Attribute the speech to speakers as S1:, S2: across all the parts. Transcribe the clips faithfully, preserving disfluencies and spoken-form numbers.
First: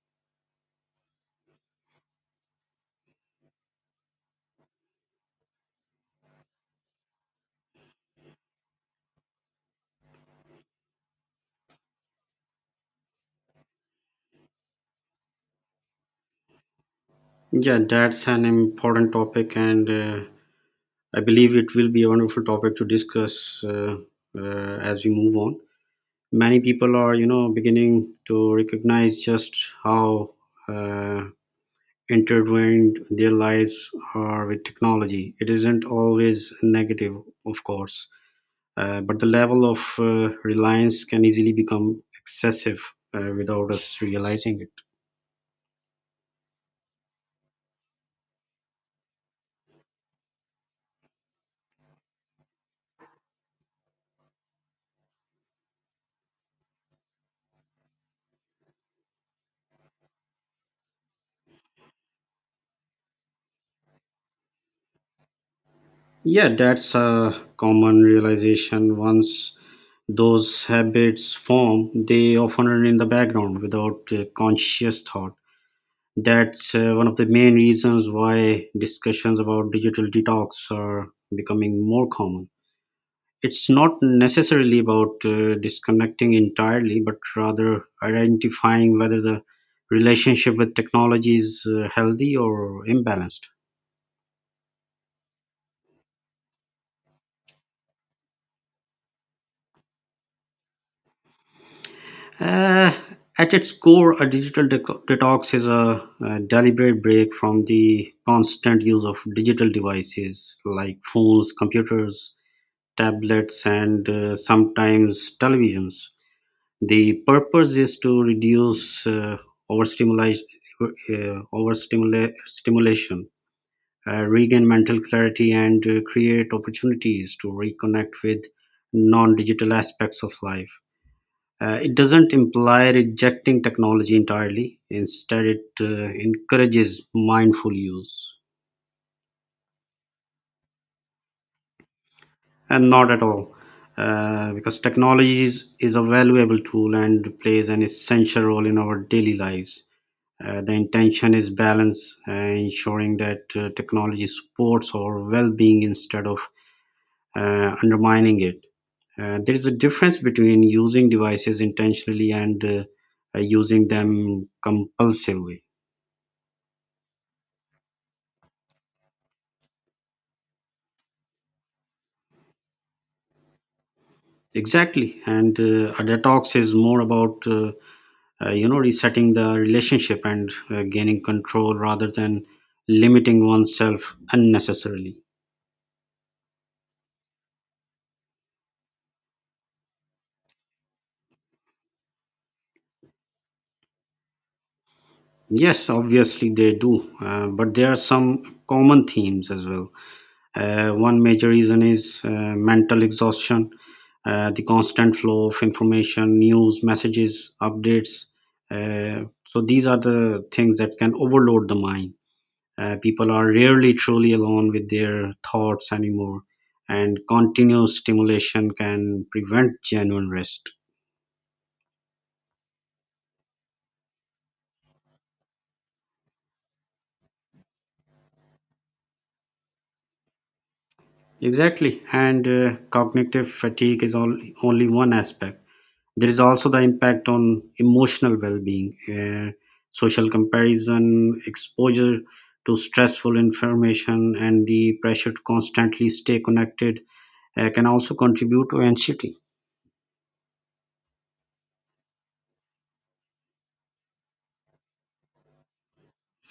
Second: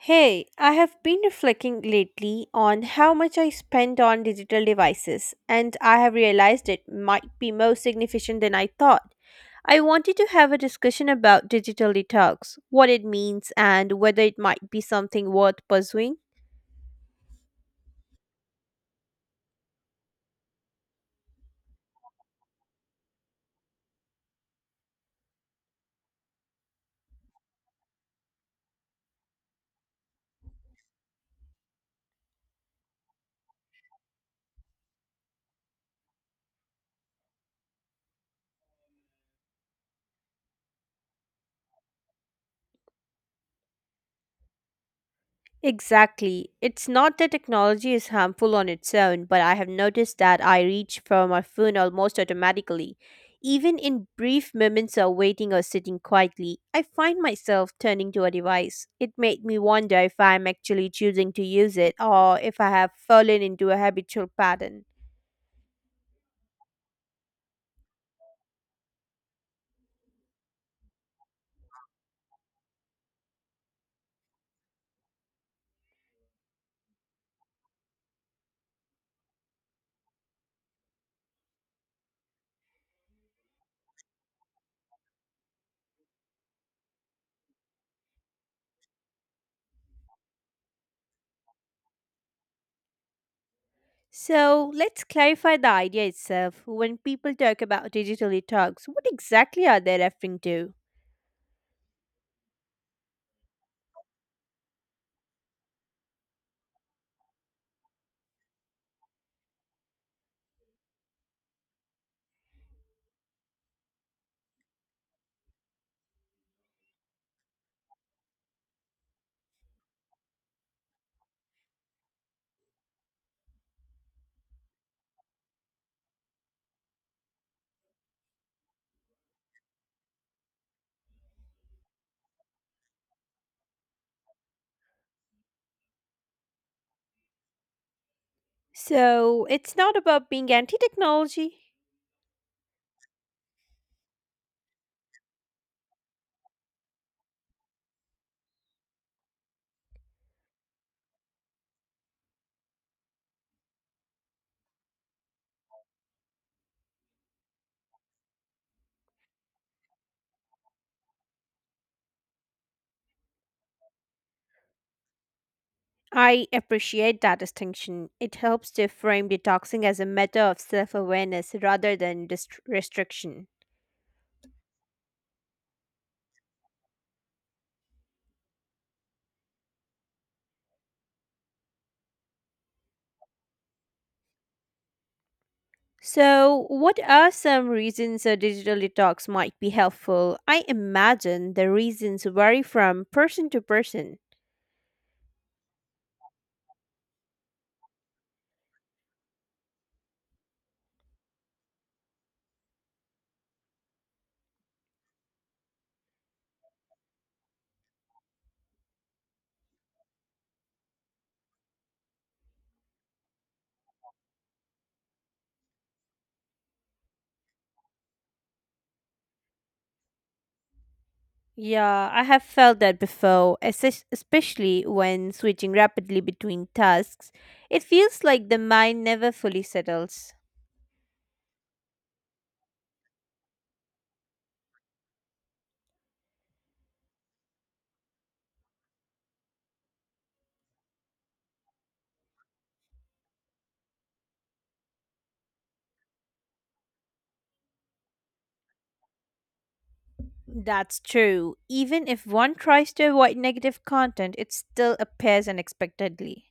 S1: Hey, I have been reflecting lately on how much I spend on digital devices, and I have realized it might be more significant than I thought. I wanted to have a discussion about digital detox, what it means, and whether it might be something worth pursuing.
S2: Yeah, that's an important topic, and uh, I believe it will be a wonderful topic to discuss uh, uh, as we move on. Many people are, you know, beginning to recognize just how uh, intertwined their lives are with technology. It isn't always negative, of course, uh, but the level of uh, reliance can easily become excessive uh, without us realizing it.
S1: Exactly. It's not that technology is harmful on its own, but I have noticed that I reach for my phone almost automatically. Even in brief moments of waiting or sitting quietly, I find myself turning to a device. It made me wonder if I'm actually choosing to use it or if I have fallen into a habitual pattern.
S2: Yeah, that's a common realization. Once those habits form, they often run in the background without uh, conscious thought. That's uh, one of the main reasons why discussions about digital detox are becoming more common. It's not necessarily about uh, disconnecting entirely, but rather identifying whether the relationship with technology is uh, healthy or imbalanced.
S1: So let's clarify the idea itself. When people talk about digital detox, what exactly are they referring to?
S2: Uh, at its core, a digital deco- detox is a, a deliberate break from the constant use of digital devices like phones, computers, tablets, and uh, sometimes televisions. The purpose is to reduce uh, overstimulation, uh, overstimula- stimulation, uh, regain mental clarity, and uh, create opportunities to reconnect with non digital aspects of life uh, it doesn't imply rejecting technology entirely. Instead, it uh, encourages mindful use.
S1: So it's not about being anti technology.
S2: And not at all, uh, because technology is, is a valuable tool and plays an essential role in our daily lives. Uh, the intention is balance, uh, ensuring that uh, technology supports our well being instead of uh, undermining it. Uh, there is a difference between using devices intentionally and uh, uh, using them compulsively.
S1: I appreciate that distinction. It helps to frame detoxing as a matter of self awareness rather than dist- restriction.
S2: Exactly, and uh, a detox is more about uh, uh, you know resetting the relationship and uh, gaining control rather than limiting oneself unnecessarily.
S1: So, what are some reasons a digital detox might be helpful? I imagine the reasons vary from person to person.
S2: Yes, obviously they do, uh, but there are some common themes as well. Uh, one major reason is uh, mental exhaustion, uh, the constant flow of information, news, messages, updates. Uh, so these are the things that can overload the mind. Uh, people are rarely truly alone with their thoughts anymore, and continuous stimulation can prevent genuine rest.
S1: Yeah, I have felt that before, es- especially when switching rapidly between tasks. It feels like the mind never fully settles.
S2: Exactly, and uh, cognitive fatigue is all, only one aspect. There is also the impact on emotional well being, uh, social comparison, exposure to stressful information, and the pressure to constantly stay connected uh, can also contribute to anxiety.
S1: That's true. Even if one tries to avoid negative content, it still appears unexpectedly.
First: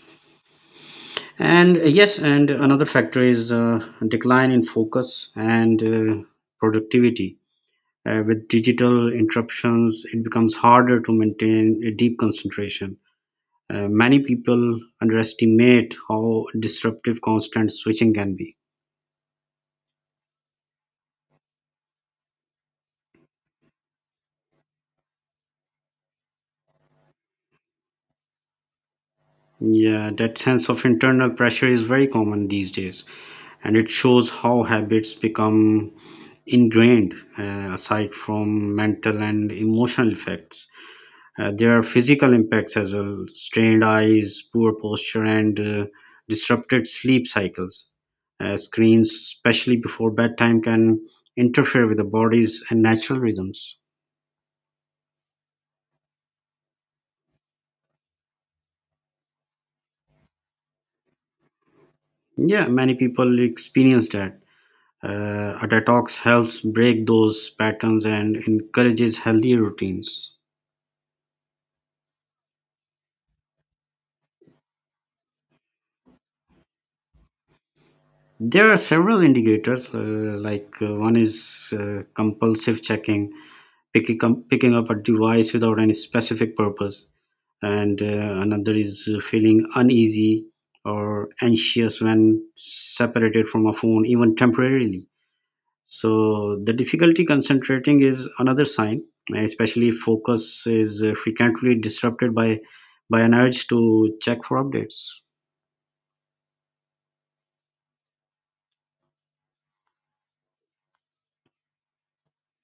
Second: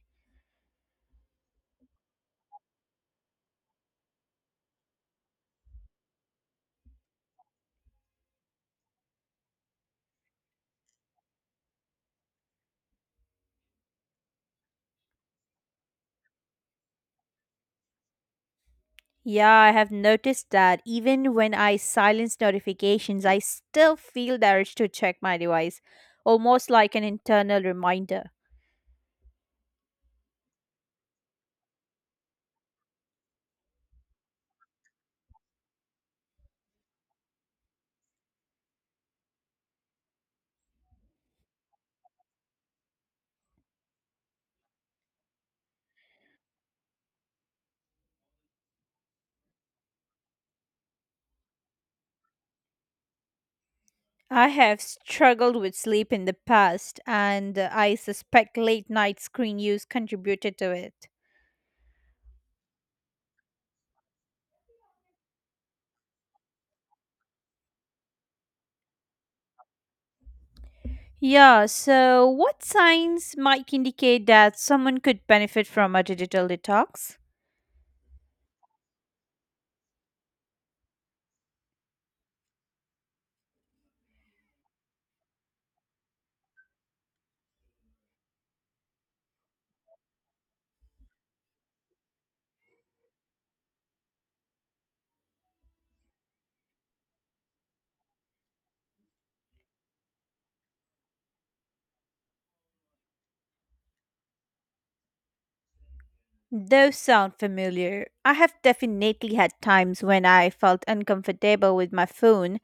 S2: And uh, yes, and another factor is uh, decline in focus and uh, productivity. Uh, with digital interruptions, it becomes harder to maintain a deep concentration. Uh, many people underestimate how disruptive constant switching can be.
S1: Yeah, I have noticed that even when I silence notifications, I still feel the urge to check my device, almost like an internal reminder.
S2: Yeah, that sense of internal pressure is very common these days, and it shows how habits become ingrained. Uh, aside from mental and emotional effects, Uh, there are physical impacts as well: strained eyes, poor posture, and uh, disrupted sleep cycles. Uh, screens, especially before bedtime, can interfere with the body's natural rhythms.
S1: I have struggled with sleep in the past, and I suspect late night screen use contributed to it.
S2: Yeah, many people experience that. Uh, a detox helps break those patterns and encourages healthy routines.
S1: Yeah, so what signs might indicate that someone could benefit from a digital detox?
S2: There are several indicators, uh, like uh, one is uh, compulsive checking, picking, up- picking up a device without any specific purpose, and uh, another is uh, feeling uneasy or anxious when separated from a phone even temporarily. So the difficulty concentrating is another sign, especially if focus is uh, frequently disrupted by by an urge to check for updates.
S1: Those sound familiar. I have definitely had times when I felt uncomfortable with my phone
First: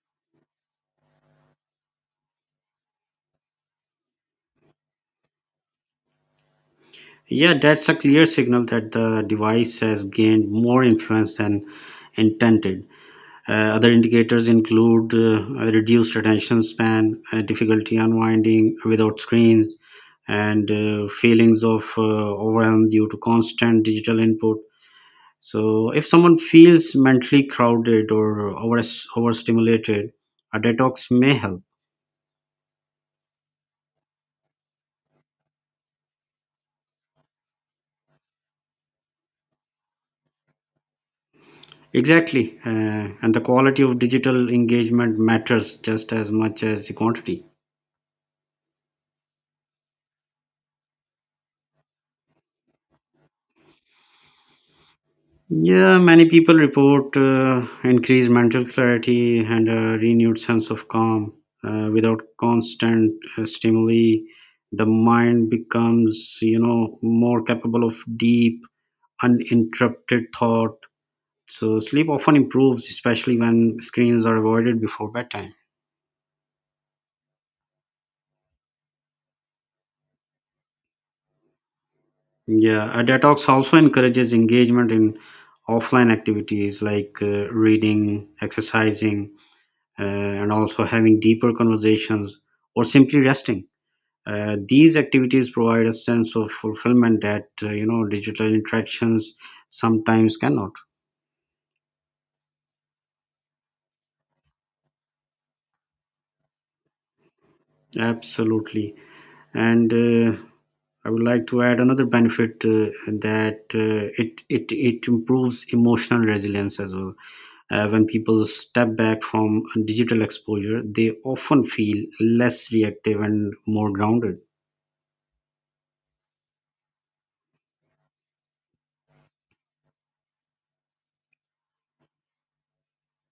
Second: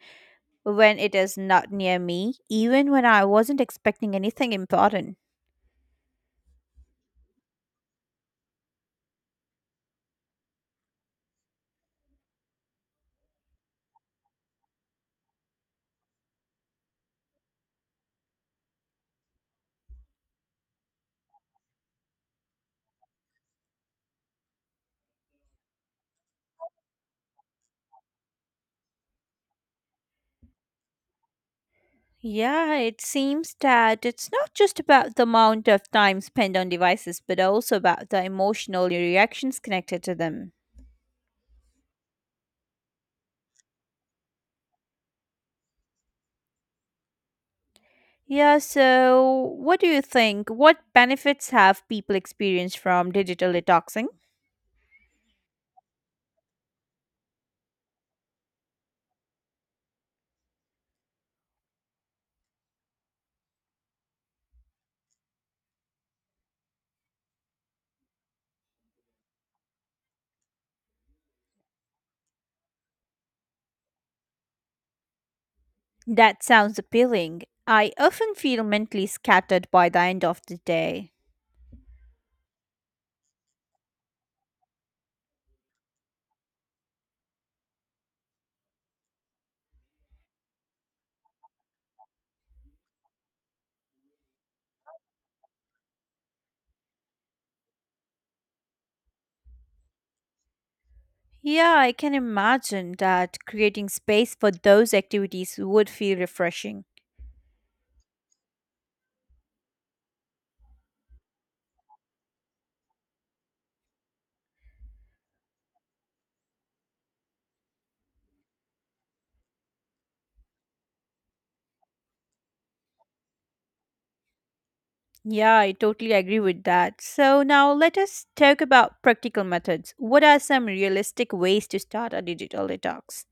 S1: when it is not near me, even when I wasn't expecting anything important.
S2: Yeah, that's a clear signal that the device has gained more influence than intended. Uh, other indicators include uh, a reduced attention span, uh, difficulty unwinding without screens, and uh, feelings of uh, overwhelm due to constant digital input. So, if someone feels mentally crowded or over overstimulated, a detox may help.
S1: Yeah, it seems that it's not just about the amount of time spent on devices, but also about the emotional reactions connected to them.
S2: Exactly, uh, and the quality of digital engagement matters just as much as the quantity.
S1: Yeah, so what do you think? What benefits have people experienced from digital detoxing?
S2: Yeah, many people report uh, increased mental clarity and a renewed sense of calm. Uh, without constant uh, stimuli, the mind becomes, you know, more capable of deep, uninterrupted thought. So sleep often improves, especially when screens are avoided before bedtime.
S1: That sounds appealing. I often feel mentally scattered by the end of the day.
S2: Yeah, a detox also encourages engagement in offline activities like uh, reading, exercising, uh, and also having deeper conversations or simply resting. Uh, these activities provide a sense of fulfillment that uh, you know digital interactions sometimes cannot.
S1: Yeah, I can imagine that creating space for those activities would feel refreshing.
S2: Absolutely, and uh, I would like to add another benefit, uh, that uh, it it it improves emotional resilience as well. Uh, when people step back from digital exposure, they often feel less reactive and more grounded.
S1: Yeah, I totally agree with that. So now let us talk about practical methods. What are some realistic ways to start a digital detox?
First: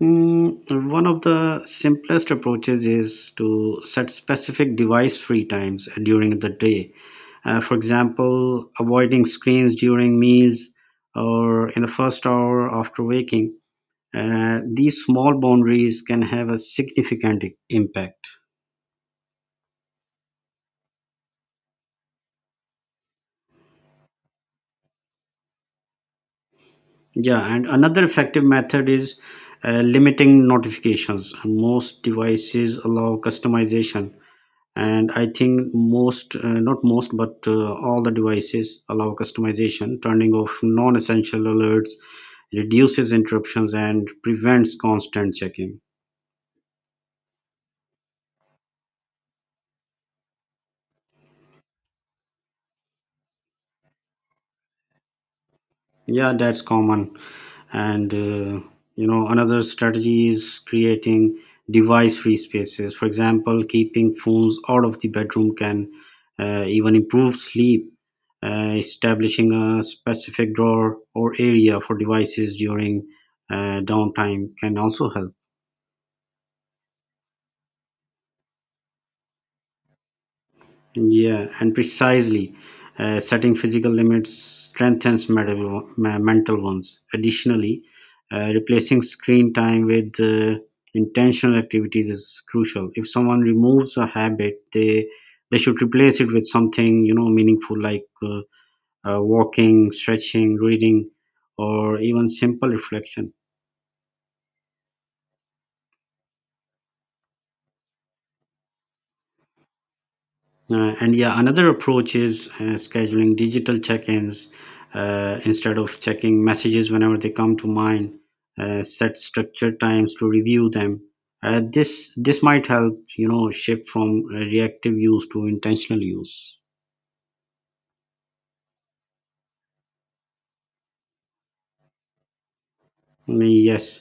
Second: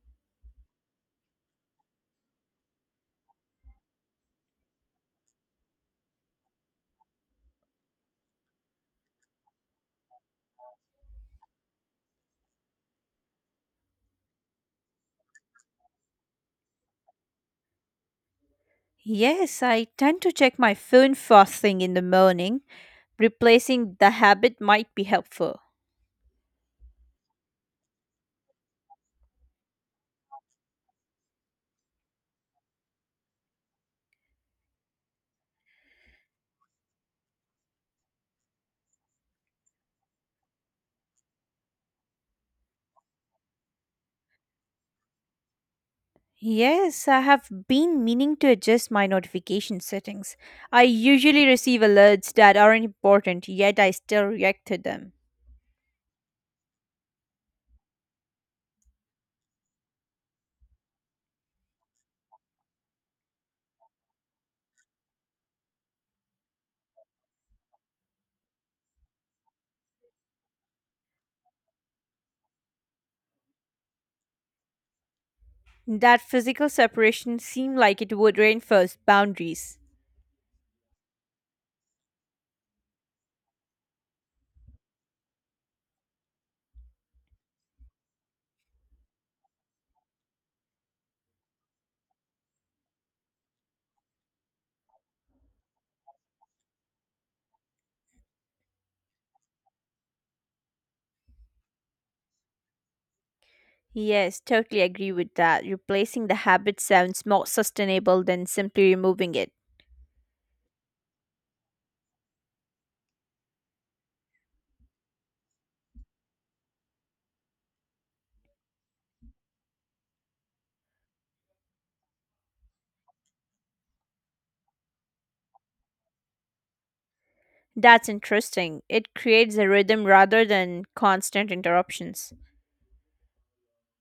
S2: Mm, one of the simplest approaches is to set specific device free times during the day. Uh, for example, avoiding screens during meals or in the first hour after waking. Uh, these small boundaries can have a significant i- impact.
S1: Yes, I tend to check my phone first thing in the morning. Replacing the habit might be helpful.
S2: Yeah, and another effective method is uh, limiting notifications. Most devices allow customization, and I think most uh, not most but uh, all the devices allow customization. Turning off non-essential alerts reduces interruptions and prevents constant checking.
S1: Yes, I have been meaning to adjust my notification settings. I usually receive alerts that aren't important, yet I still react to them.
S2: Yeah, that's common. And uh, you know another strategy is creating device free spaces. For example, keeping phones out of the bedroom can uh, even improve sleep. Uh, establishing a specific drawer or area for devices during uh, downtime can also help.
S1: That physical separation seemed like it would reinforce boundaries.
S2: Yeah, and precisely, uh, setting physical limits strengthens meta- me- mental ones. Additionally, uh, replacing screen time with uh, intentional activities is crucial. If someone removes a habit, they they should replace it with something you know meaningful, like uh, uh, walking, stretching, reading, or even simple reflection.
S1: Yes, totally agree with that. Replacing the habit sounds more sustainable than simply removing it.
S2: Uh, and yeah, another approach is uh, scheduling digital check-ins uh, instead of checking messages whenever they come to mind. Uh, set structured times to review them. Uh, this this might help you know shift from uh, reactive use to intentional use.
S1: That's interesting. It creates a rhythm rather than constant interruptions.
S2: Mm, Yes,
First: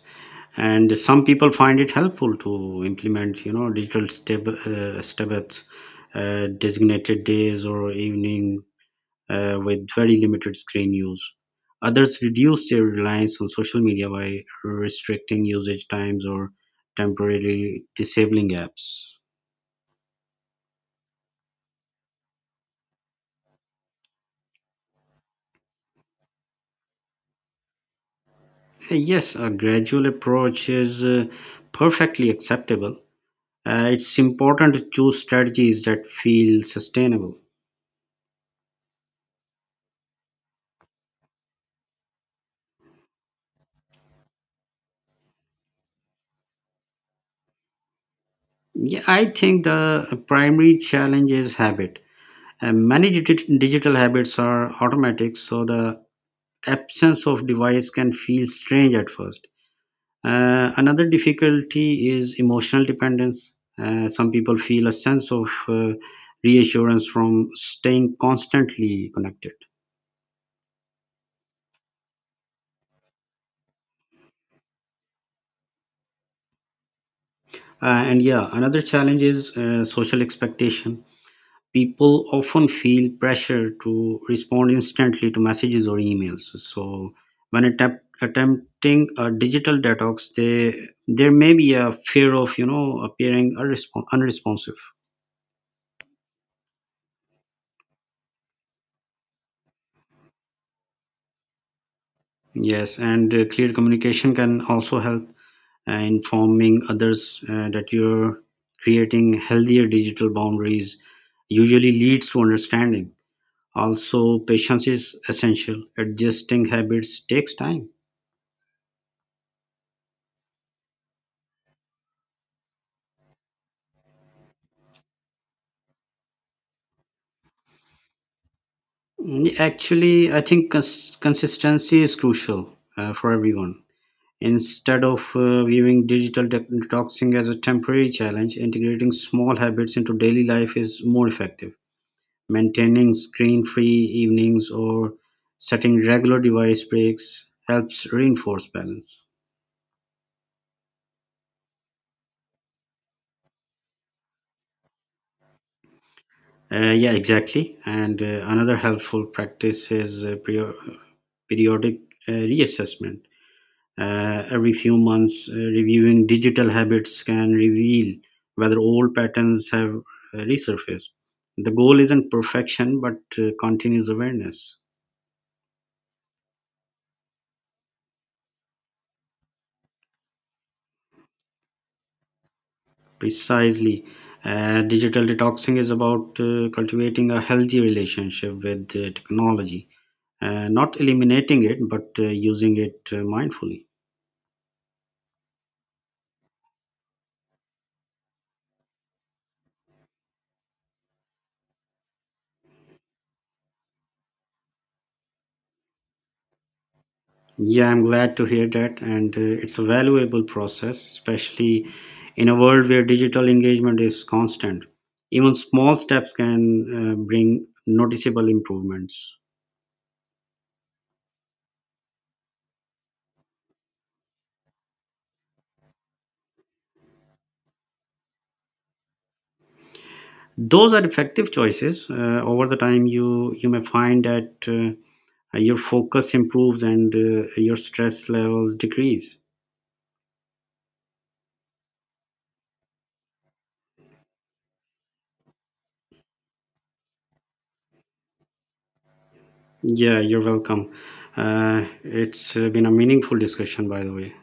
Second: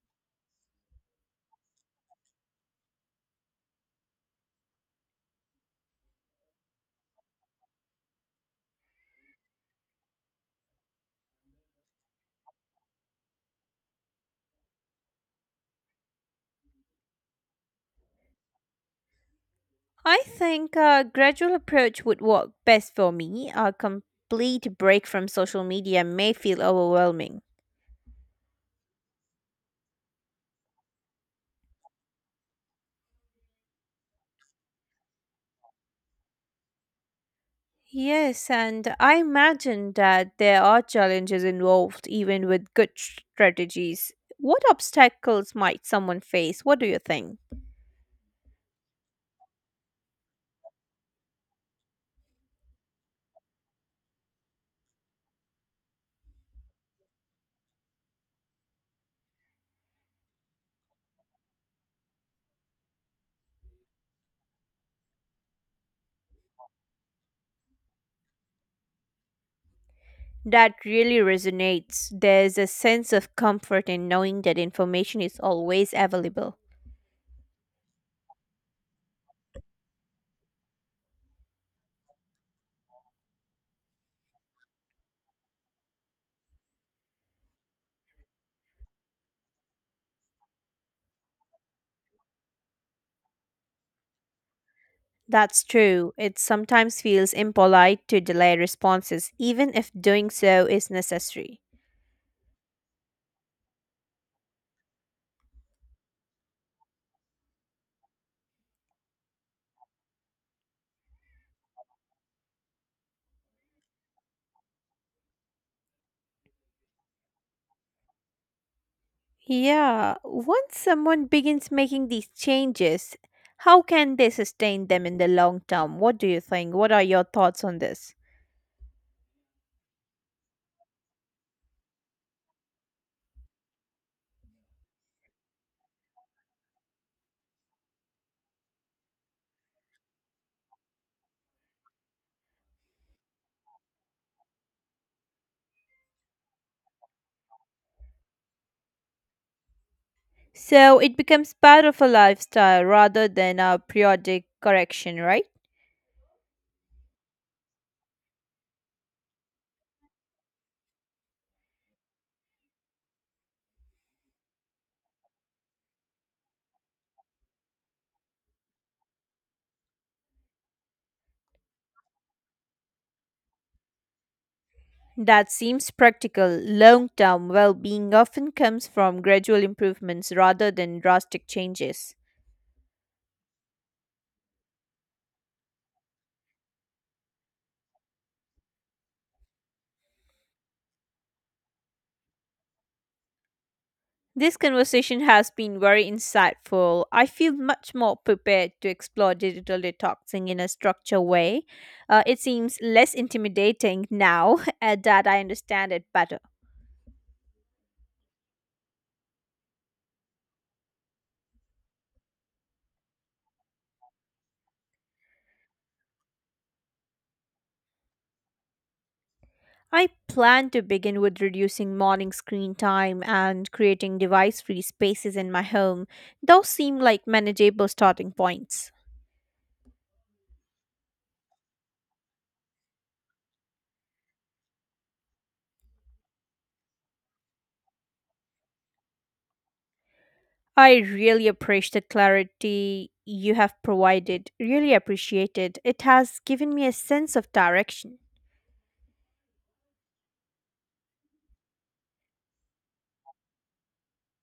S2: and some people find it helpful to implement, you know, digital stab uh, Stabbats, uh, designated days or evening uh, with very limited screen use. Others reduce their reliance on social media by restricting usage times or temporarily disabling apps. Uh,
S1: I think a gradual approach would work best for me. A complete break from social media may feel overwhelming.
S2: Yes, a gradual approach is uh, perfectly acceptable. Uh, it's important to choose strategies that feel sustainable.
S1: Yes, and I imagine that there are challenges involved even with good strategies. What obstacles might someone face? What do you think?
S2: Yeah, I think the primary challenge is habit. Uh, many digi- digital habits are automatic, so the absence of device can feel strange at first. Uh, another difficulty is emotional dependence. Uh, some people feel a sense of uh, reassurance from staying constantly connected.
S1: That really resonates. There's a sense of comfort in knowing that information is always available.
S2: Uh, and yeah, another challenge is uh, social expectation. People often feel pressure to respond instantly to messages or emails. So when attempt, attempting a digital detox, they, there may be a fear of you know appearing unrespon- unresponsive.
S1: That's true. It sometimes feels impolite to delay responses, even if doing so is necessary.
S2: Yes, and uh, clear communication can also help, uh, informing others uh, that you're creating healthier digital boundaries usually leads to understanding. Also, patience is essential. Adjusting habits takes time.
S1: Yeah, once someone begins making these changes, how can they sustain them in the long term? What do you think? What are your thoughts on this?
S2: Mm, Actually, I think cons- consistency is crucial uh, for everyone. Instead of uh, viewing digital de- detoxing as a temporary challenge, integrating small habits into daily life is more effective. Maintaining screen-free evenings or setting regular device breaks helps reinforce balance.
S1: So it becomes part of a lifestyle rather than a periodic correction, right?
S2: Uh, yeah, exactly. And uh, another helpful practice is uh, perio- periodic uh, reassessment. Uh, every few months, uh, reviewing digital habits can reveal whether old patterns have uh, resurfaced. The goal isn't perfection, but uh, continuous awareness.
S1: That seems practical. Long term well being often comes from gradual improvements rather than drastic changes.
S2: Precisely. Uh, digital detoxing is about uh, cultivating a healthy relationship with uh, technology, uh, not eliminating it, but uh, using it uh, mindfully.
S1: This conversation has been very insightful. I feel much more prepared to explore digital detoxing in a structured way. Uh, it seems less intimidating now uh, that I understand it better.
S2: Yeah, I'm glad to hear that. And uh, it's a valuable process, especially in a world where digital engagement is constant. Even small steps can uh, bring noticeable improvements.
S1: I plan to begin with reducing morning screen time and creating device free spaces in my home. Those seem like manageable starting points.
S2: Those are effective choices. Uh, over the time, you you may find that. Uh, Uh, your focus improves and uh, your stress levels decrease.
S1: I really appreciate the clarity you have provided. Really appreciate it. It has given me a sense of direction.
S2: Yeah, you're welcome. Uh, it's uh, been a meaningful discussion, by the way.